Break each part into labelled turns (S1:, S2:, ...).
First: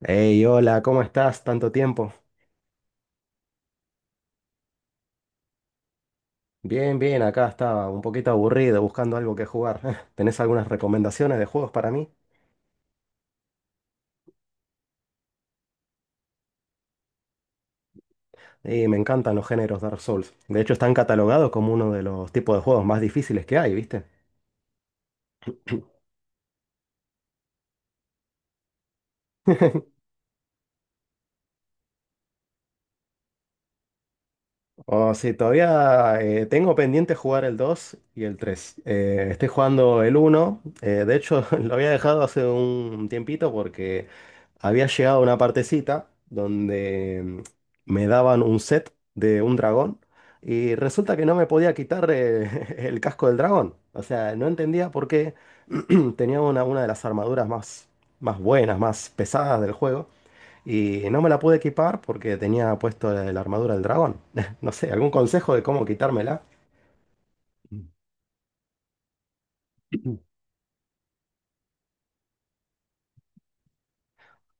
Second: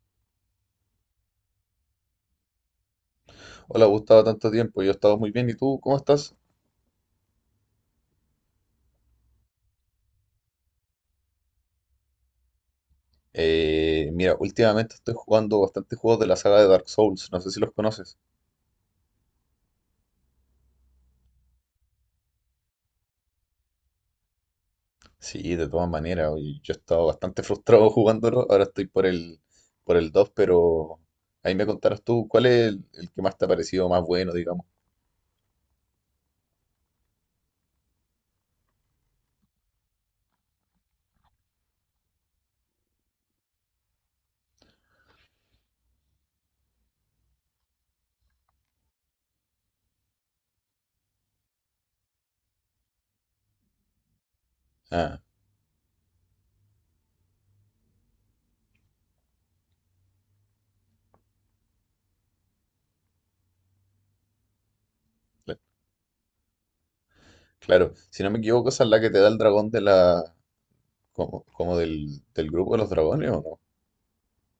S1: Hey, hola, ¿cómo estás? Tanto tiempo.
S2: Hola Gustavo, tanto tiempo. Yo he estado muy bien. ¿Y tú cómo estás?
S1: Bien, bien, acá estaba un poquito aburrido buscando algo que jugar. ¿Tenés algunas recomendaciones de juegos para mí?
S2: Mira, últimamente estoy jugando bastante juegos de la saga de Dark Souls. No sé si los conoces.
S1: Y me encantan los géneros Dark Souls. De hecho, están catalogados como uno de los tipos de juegos más difíciles que hay, ¿viste?
S2: Sí, de todas maneras, oye, yo he estado bastante frustrado jugándolo. Ahora estoy por el 2, pero ahí me contarás tú cuál es el que más te ha parecido más bueno, digamos.
S1: O si todavía tengo pendiente jugar el 2 y el 3. Estoy jugando el uno. De hecho, lo había dejado hace un tiempito porque había llegado a una partecita donde me daban un set de un dragón. Y resulta que no me podía quitar el casco del dragón. O sea, no entendía por
S2: Ah,
S1: qué tenía una de las armaduras más buenas, más pesadas del juego. Y no me la pude equipar porque tenía puesto la armadura del dragón. No sé, ¿algún consejo
S2: cl-
S1: de cómo quitármela?
S2: claro. Si no me equivoco, esa es la que te da el dragón de la, como del grupo de los dragones, ¿o no?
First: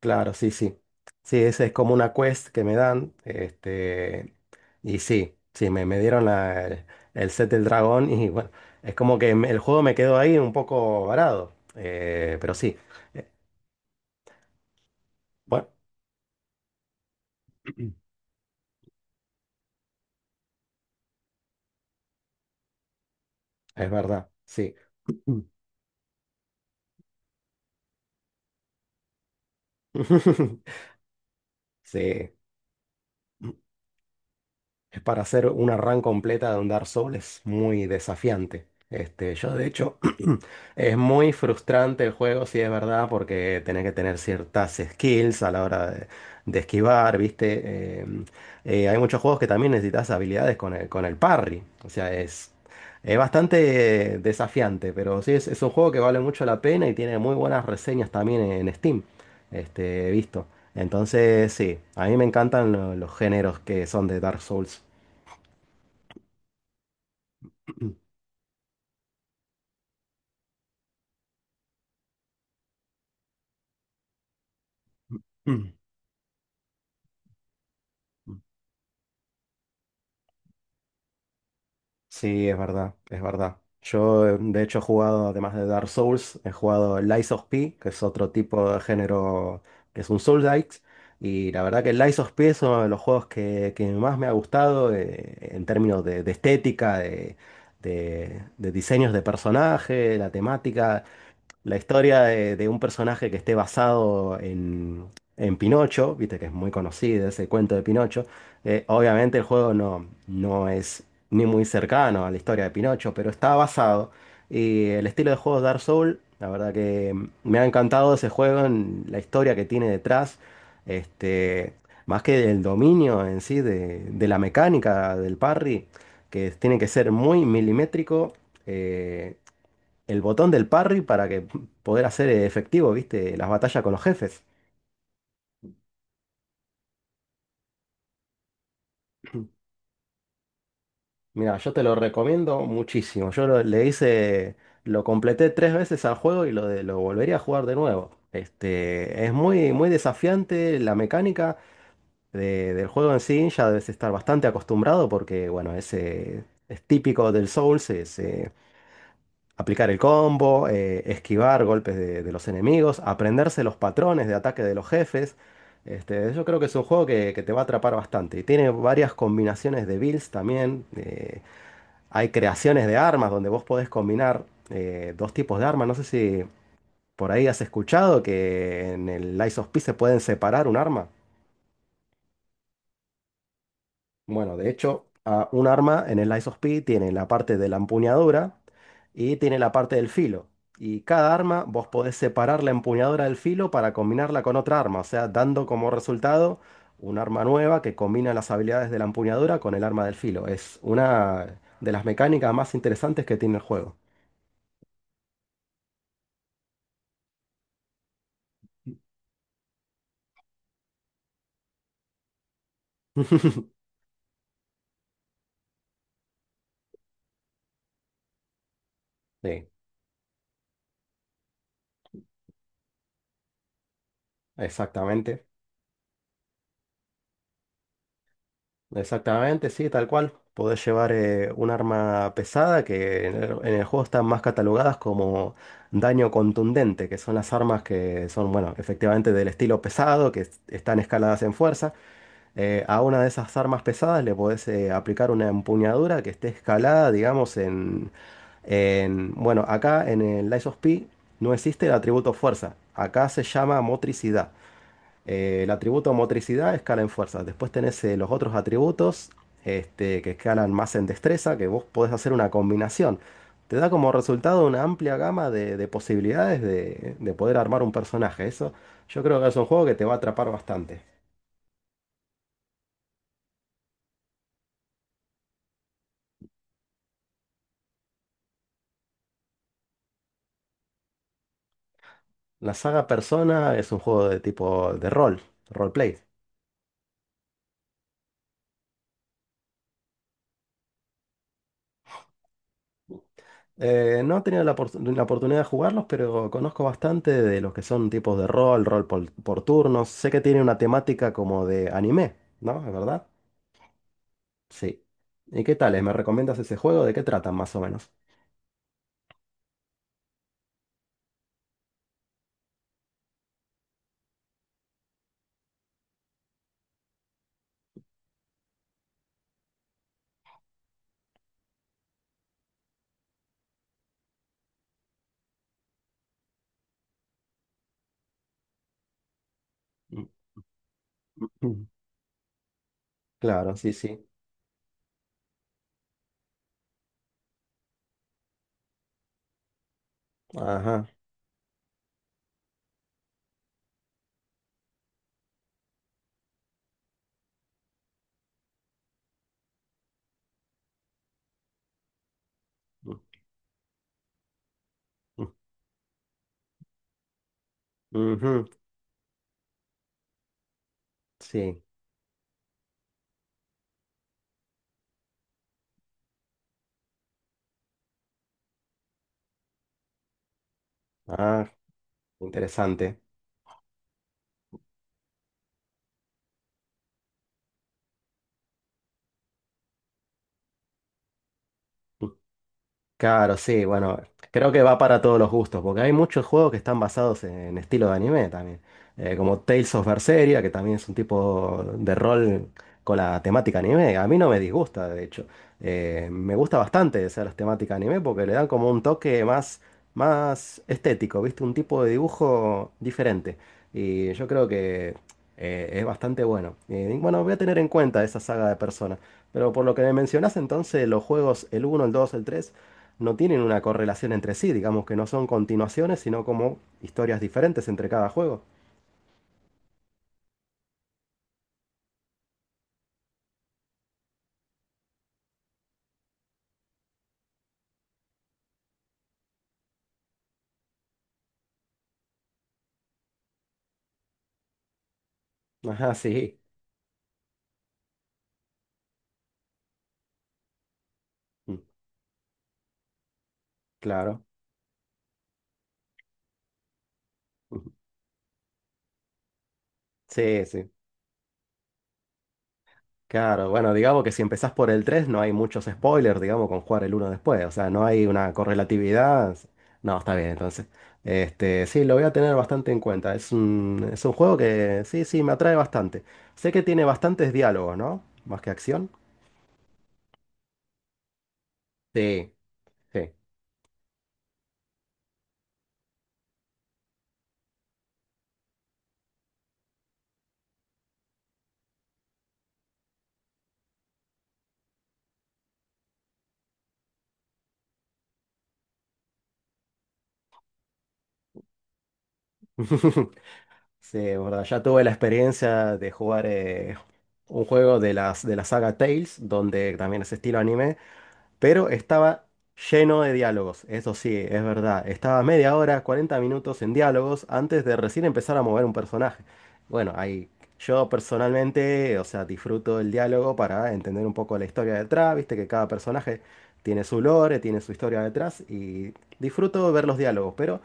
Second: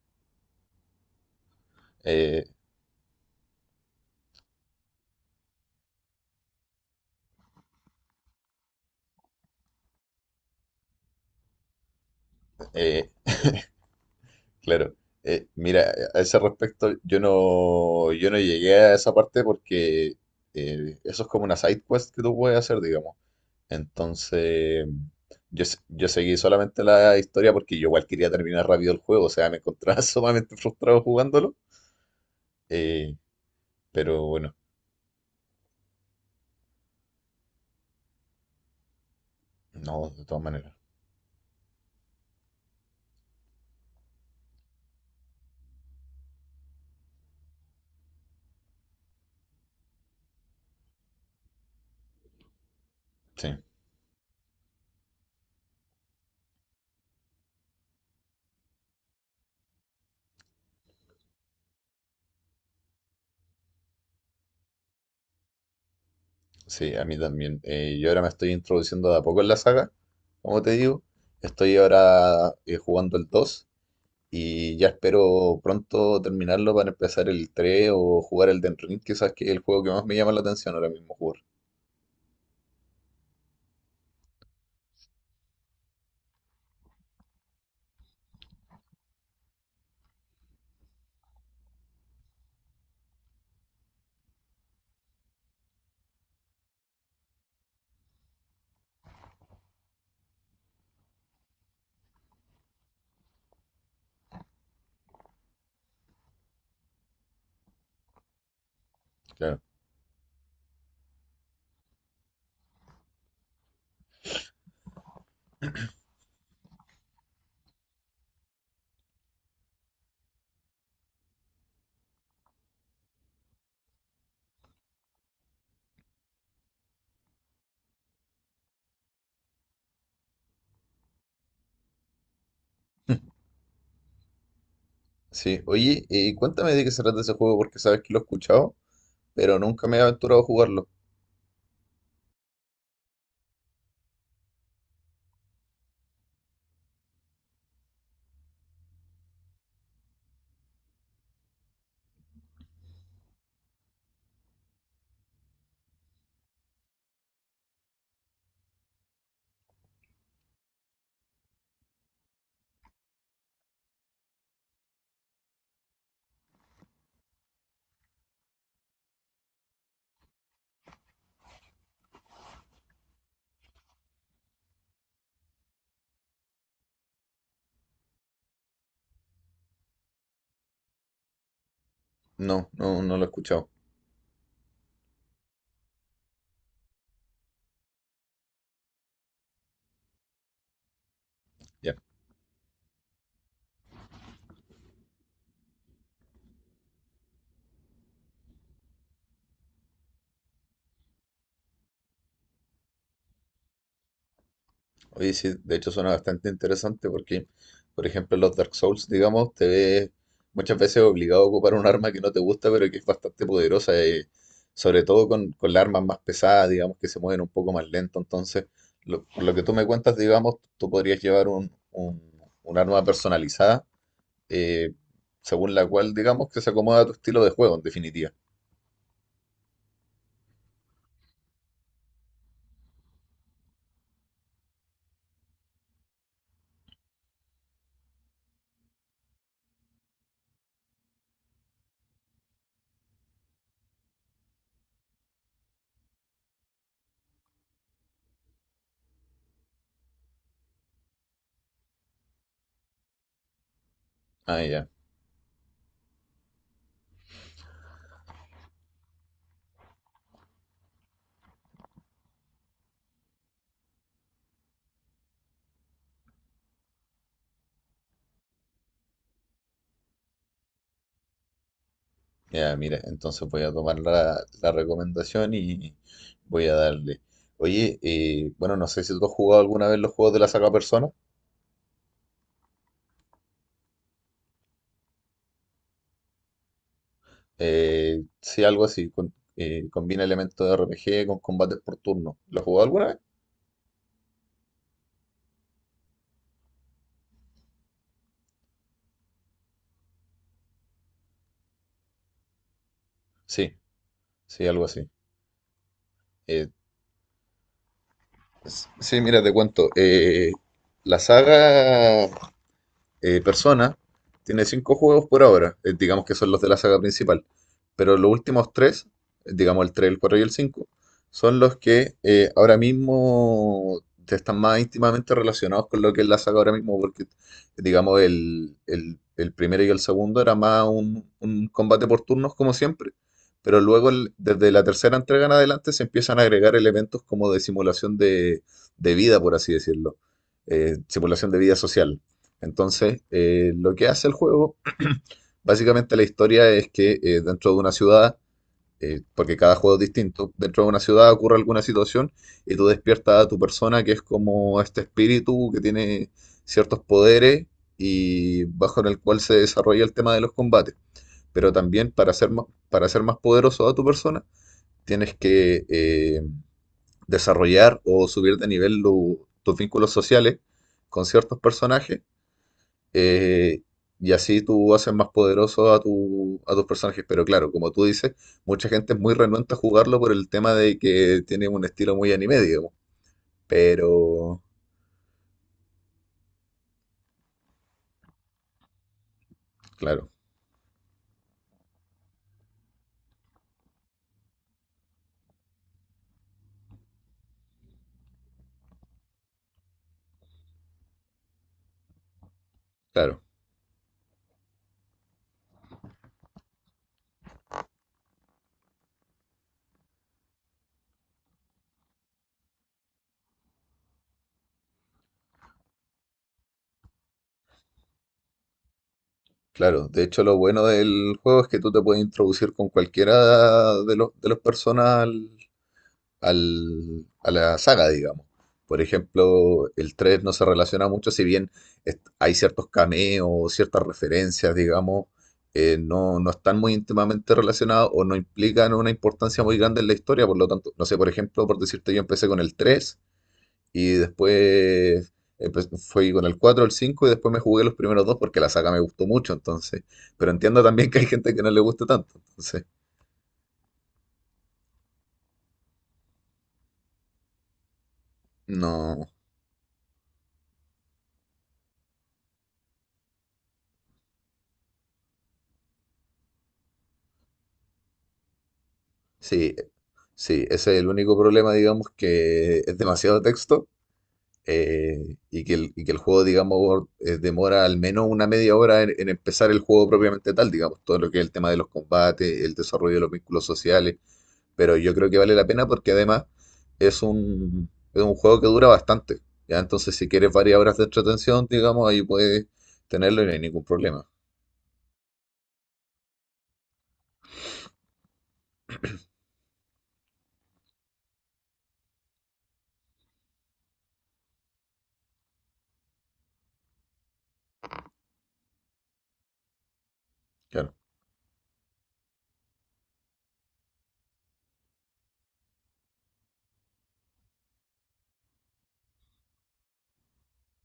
S1: Claro, sí, sí. Sí, esa es como una
S2: Eh,
S1: quest que me dan. Este, y sí, sí, me dieron el set del dragón y bueno, es como que el juego me quedó ahí un poco varado. Pero sí,
S2: eh,
S1: eh,
S2: Claro. Eh,
S1: bueno,
S2: mira, a ese respecto, yo no llegué a esa parte porque eso es como una side quest que tú puedes hacer, digamos.
S1: es verdad, sí.
S2: Entonces, yo seguí solamente la historia porque yo igual quería terminar rápido el juego, o sea, me encontraba sumamente frustrado jugándolo.
S1: Sí.
S2: Eh, pero bueno,
S1: Es para hacer una run completa de un Dark Souls muy desafiante. Este, yo de hecho,
S2: no, de todas maneras.
S1: es muy frustrante el juego, si es verdad, porque tenés que tener ciertas skills a la hora de esquivar, ¿viste? Eh, Hay muchos juegos que también necesitas habilidades con el parry. O sea, es
S2: Sí,
S1: bastante desafiante, pero sí, es un juego que vale mucho la pena y tiene muy buenas reseñas también en Steam. Este, he visto. Entonces, sí, a mí me encantan los géneros que son de Dark Souls.
S2: sí, a mí también.
S1: Mm,
S2: Yo ahora me estoy introduciendo de a poco en la saga, como te digo. Estoy ahora jugando el 2. Y ya espero
S1: mm,
S2: pronto terminarlo para empezar el 3 o
S1: mm.
S2: jugar el Elden Ring, quizás que es el juego que más me llama la atención ahora mismo jugar.
S1: Sí, es verdad, es verdad. Yo, de hecho, he jugado, además de Dark Souls, he jugado Lies of P, que es otro tipo de género que es un Souls-like. Y la verdad que Lies of P es uno de los juegos que más me ha gustado en términos de estética, de diseños de personaje, la temática. La historia de un personaje que esté basado en Pinocho, viste que es muy conocido ese cuento de Pinocho. Obviamente el
S2: Claro.
S1: juego no es ni muy cercano a la historia de Pinocho, pero está basado. Y el estilo de juego Dark Souls, la verdad que me ha encantado ese juego, en la historia que tiene detrás, este, más que del dominio en sí, de la mecánica del parry, que tiene que ser muy milimétrico. eh, el botón del parry para que poder hacer efectivo, ¿viste? Las batallas con los jefes.
S2: Sí, oye, cuéntame de qué se trata ese juego porque sabes que lo he escuchado, pero nunca me he aventurado a jugarlo.
S1: Mira, yo te lo recomiendo muchísimo. Yo le hice, lo completé tres veces al juego y lo volvería a jugar de nuevo. Este, es muy, muy desafiante la mecánica del juego en sí. Ya debes estar bastante acostumbrado porque, bueno, ese es típico del Souls. Aplicar el combo, esquivar golpes de los enemigos, aprenderse los patrones de ataque de los jefes. Este, yo creo que es un juego que te va a atrapar bastante. Y tiene varias combinaciones de builds también. Hay creaciones de armas donde vos podés combinar dos tipos de armas. No sé si por ahí has escuchado que en el Lies of P se pueden separar un arma.
S2: No, no, no lo he escuchado.
S1: Bueno, de hecho, un arma en el Lies of P tiene la parte de la empuñadura y tiene la parte del filo. Y cada arma vos podés separar la empuñadura del filo para combinarla con otra arma, o sea, dando como resultado un arma nueva que combina las habilidades de la empuñadura con el arma del filo. Es una de las mecánicas más interesantes que tiene el juego.
S2: Oye, sí, de hecho suena bastante interesante porque, por ejemplo, en los Dark Souls, digamos, te ves muchas veces obligado a ocupar un arma que no te gusta, pero que es bastante poderosa, sobre todo con las armas más pesadas, digamos, que se mueven un poco más lento. Entonces, por lo que
S1: Sí,
S2: tú me cuentas, digamos, tú podrías llevar un arma personalizada, eh,
S1: exactamente.
S2: según la cual, digamos, que se acomoda a tu estilo de juego, en definitiva.
S1: Exactamente, sí, tal cual. Podés llevar un arma pesada que en el juego están más catalogadas como daño contundente, que son las armas que son, bueno, efectivamente del estilo pesado, que están escaladas en fuerza. A una de esas armas pesadas le podés aplicar una empuñadura que esté escalada, digamos, en. Bueno, acá en el Lies of P no existe el atributo fuerza. Acá se llama motricidad.
S2: Ah, ya.
S1: El atributo motricidad escala en fuerza. Después tenés los otros atributos este, que escalan más en destreza, que vos podés hacer una combinación. Te da como resultado una amplia gama de posibilidades de poder armar un personaje. Eso yo creo que es un juego que te va a atrapar bastante.
S2: Ya, mira, entonces voy a tomar la recomendación y voy a darle. Oye, bueno, no sé si tú has jugado alguna vez los juegos de la saga Persona.
S1: La saga Persona es un juego de tipo de rol, roleplay.
S2: Sí, algo así, combina elementos de RPG con combates por turno. ¿Lo has jugado alguna vez?
S1: No he tenido la oportunidad de jugarlos, pero conozco bastante de los que son tipos de rol, rol por turnos. Sé que tiene una temática como de anime, ¿no? ¿Es verdad?
S2: Sí, sí, algo
S1: Sí.
S2: así.
S1: ¿Y qué tal? ¿Me recomiendas
S2: Eh,
S1: ese juego? ¿De qué tratan más o menos?
S2: sí, mira, te cuento. La saga Persona tiene cinco juegos por ahora, digamos que son los de la saga principal, pero los últimos tres, digamos el tres, el 4 y el 5 son los que ahora mismo están más íntimamente relacionados con lo que es la saga ahora mismo, porque digamos el primero y el
S1: Mm.
S2: segundo era más un
S1: Mm.
S2: combate por turnos como siempre,
S1: Claro,
S2: pero
S1: sí,
S2: luego
S1: sí.
S2: desde la tercera entrega en adelante se empiezan a agregar elementos como de simulación de vida, por así decirlo,
S1: Ajá.
S2: simulación de vida social. Entonces, lo que hace el juego, básicamente la historia es que dentro de una ciudad, porque cada juego es distinto, dentro de una ciudad ocurre alguna situación y tú
S1: Mm,
S2: despiertas a tu persona que es como este
S1: mm,
S2: espíritu que tiene ciertos poderes
S1: ujú.
S2: y bajo el cual se desarrolla el tema de los combates. Pero
S1: Sí.
S2: también para ser más poderoso a tu persona, tienes que desarrollar o subir de nivel tus vínculos sociales con ciertos
S1: Ah,
S2: personajes,
S1: interesante.
S2: eh, y así tú haces más poderoso a tus personajes. Pero claro, como tú dices, mucha gente es muy renuente a jugarlo por el tema de que tiene un estilo muy anime, digamos.
S1: Claro, sí, bueno,
S2: Pero,
S1: creo que va para todos los gustos, porque hay muchos juegos que están basados en estilo de anime también, como Tales of
S2: claro,
S1: Berseria, que también es un tipo de rol con la temática anime. A mí no me disgusta, de hecho. Me gusta bastante esa las temáticas anime porque le dan como un toque más, más estético, ¿viste? Un tipo de dibujo
S2: claro,
S1: diferente. Y yo creo que es bastante bueno. Y bueno, voy a tener en cuenta esa saga de personas, pero por lo que me mencionás entonces, los juegos, el uno, el 2, el 3 no tienen una correlación entre sí, digamos que no son continuaciones, sino como historias diferentes entre cada juego.
S2: claro. De hecho, lo bueno del juego es que tú te puedes introducir con cualquiera de los personas a la saga, digamos. Por ejemplo, el 3 no se relaciona mucho, si bien hay ciertos cameos, ciertas referencias, digamos,
S1: Ajá,
S2: no, no
S1: sí.
S2: están muy íntimamente relacionados o no implican una importancia muy grande en la historia, por lo tanto, no sé, por ejemplo,
S1: Mm,
S2: por decirte, yo empecé con el 3 y
S1: claro.
S2: después fui con el 4, el 5 y después me jugué
S1: Ujú.
S2: los primeros dos porque la saga me gustó mucho, entonces, pero
S1: Sí,
S2: entiendo
S1: sí.
S2: también que hay gente que no le guste tanto, entonces,
S1: Claro, bueno, digamos que si empezás por el 3 no hay muchos spoilers, digamos, con jugar el uno después, o sea, no hay una
S2: no,
S1: correlatividad. No, está bien, entonces. Este, sí, lo voy a tener bastante en cuenta. Es un juego que sí, sí, me atrae bastante. Sé que tiene bastantes diálogos, ¿no? Más que acción.
S2: sí. Sí, ese es el único problema, digamos,
S1: Sí,
S2: que es
S1: sí.
S2: demasiado texto, y que el juego, digamos, demora al menos una media hora en empezar el juego propiamente tal, digamos, todo lo que es el tema de los combates, el desarrollo de los vínculos sociales, pero yo creo que vale la pena porque además es es un juego que dura bastante, ¿ya? Entonces, si quieres varias horas de entretención, digamos, ahí puedes tenerlo y no hay ningún
S1: Sí,
S2: problema.
S1: es verdad. Ya tuve la experiencia de jugar un juego de la saga Tales, donde también es estilo anime, pero estaba lleno de diálogos. Eso sí, es verdad. Estaba media hora, 40 minutos en diálogos antes de recién empezar a mover un personaje. Bueno, ahí
S2: Claro,
S1: yo personalmente, o sea, disfruto el diálogo para entender un poco la historia detrás, viste que cada personaje tiene su lore, tiene su historia detrás y disfruto ver los diálogos. Pero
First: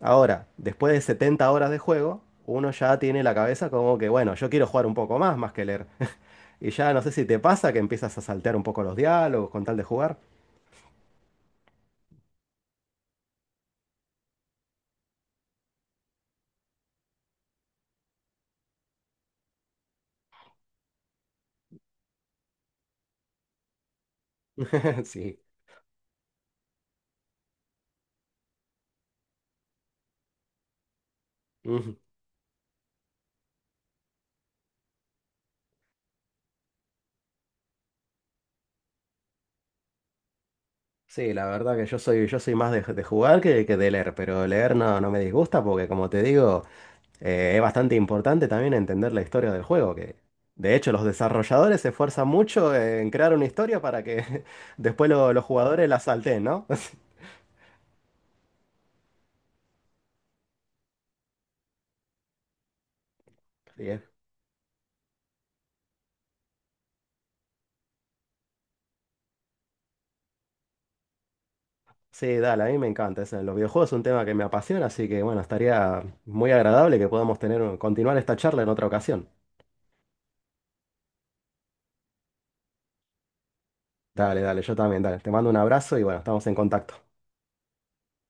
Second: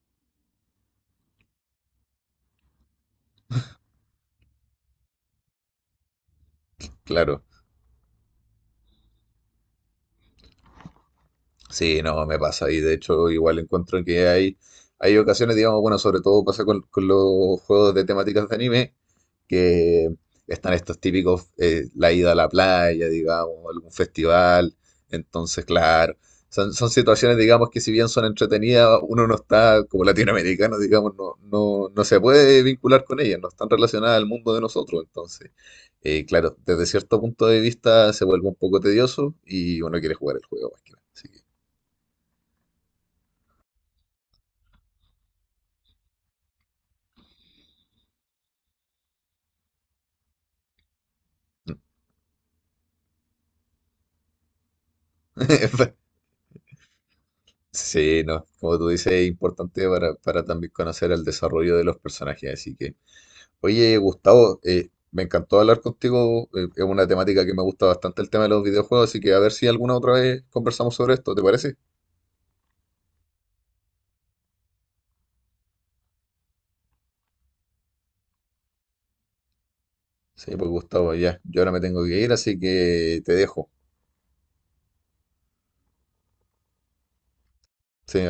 S1: ahora, después de 70 horas de juego, uno ya tiene la cabeza como que, bueno, yo quiero jugar un poco más, más que leer. Y ya no sé si te
S2: claro.
S1: pasa que empiezas a saltear un poco los diálogos con tal de jugar.
S2: Sí, no, me pasa. Y de hecho, igual encuentro que hay ocasiones, digamos, bueno, sobre todo pasa con los juegos de temáticas de anime, que están estos típicos, la ida a la playa, digamos, algún festival.
S1: Sí.
S2: Entonces, claro, son situaciones, digamos, que si bien son entretenidas, uno no está, como latinoamericano, digamos, no, no,
S1: Ujú.
S2: no se puede vincular con ellas, no están relacionadas al mundo de nosotros. Entonces, claro, desde cierto punto de vista se vuelve un poco tedioso y uno quiere jugar el juego más que nada. Así
S1: Sí,
S2: que
S1: la verdad que yo soy más de jugar que de leer, pero leer no me disgusta porque, como te digo, es bastante importante también entender la historia del juego, que de hecho los desarrolladores se esfuerzan mucho en crear una historia para que después los jugadores la salten, ¿no?
S2: sí, no, como tú dices, es importante para también conocer el desarrollo de los personajes. Así que,
S1: Sí,
S2: oye,
S1: es
S2: Gustavo, me encantó hablar contigo. Es una temática que me gusta bastante el tema de los videojuegos, así que a ver si alguna otra vez conversamos sobre esto, ¿te parece?
S1: sí, dale, a mí me encanta eso. Los videojuegos es un tema que me apasiona, así que bueno, estaría muy agradable que podamos tener, continuar esta charla en otra ocasión.
S2: Sí, pues Gustavo, ya, yo ahora me tengo que ir, así que te dejo.
S1: Dale, dale, yo también, dale. Te mando un abrazo y bueno, estamos en contacto.
S2: Sí,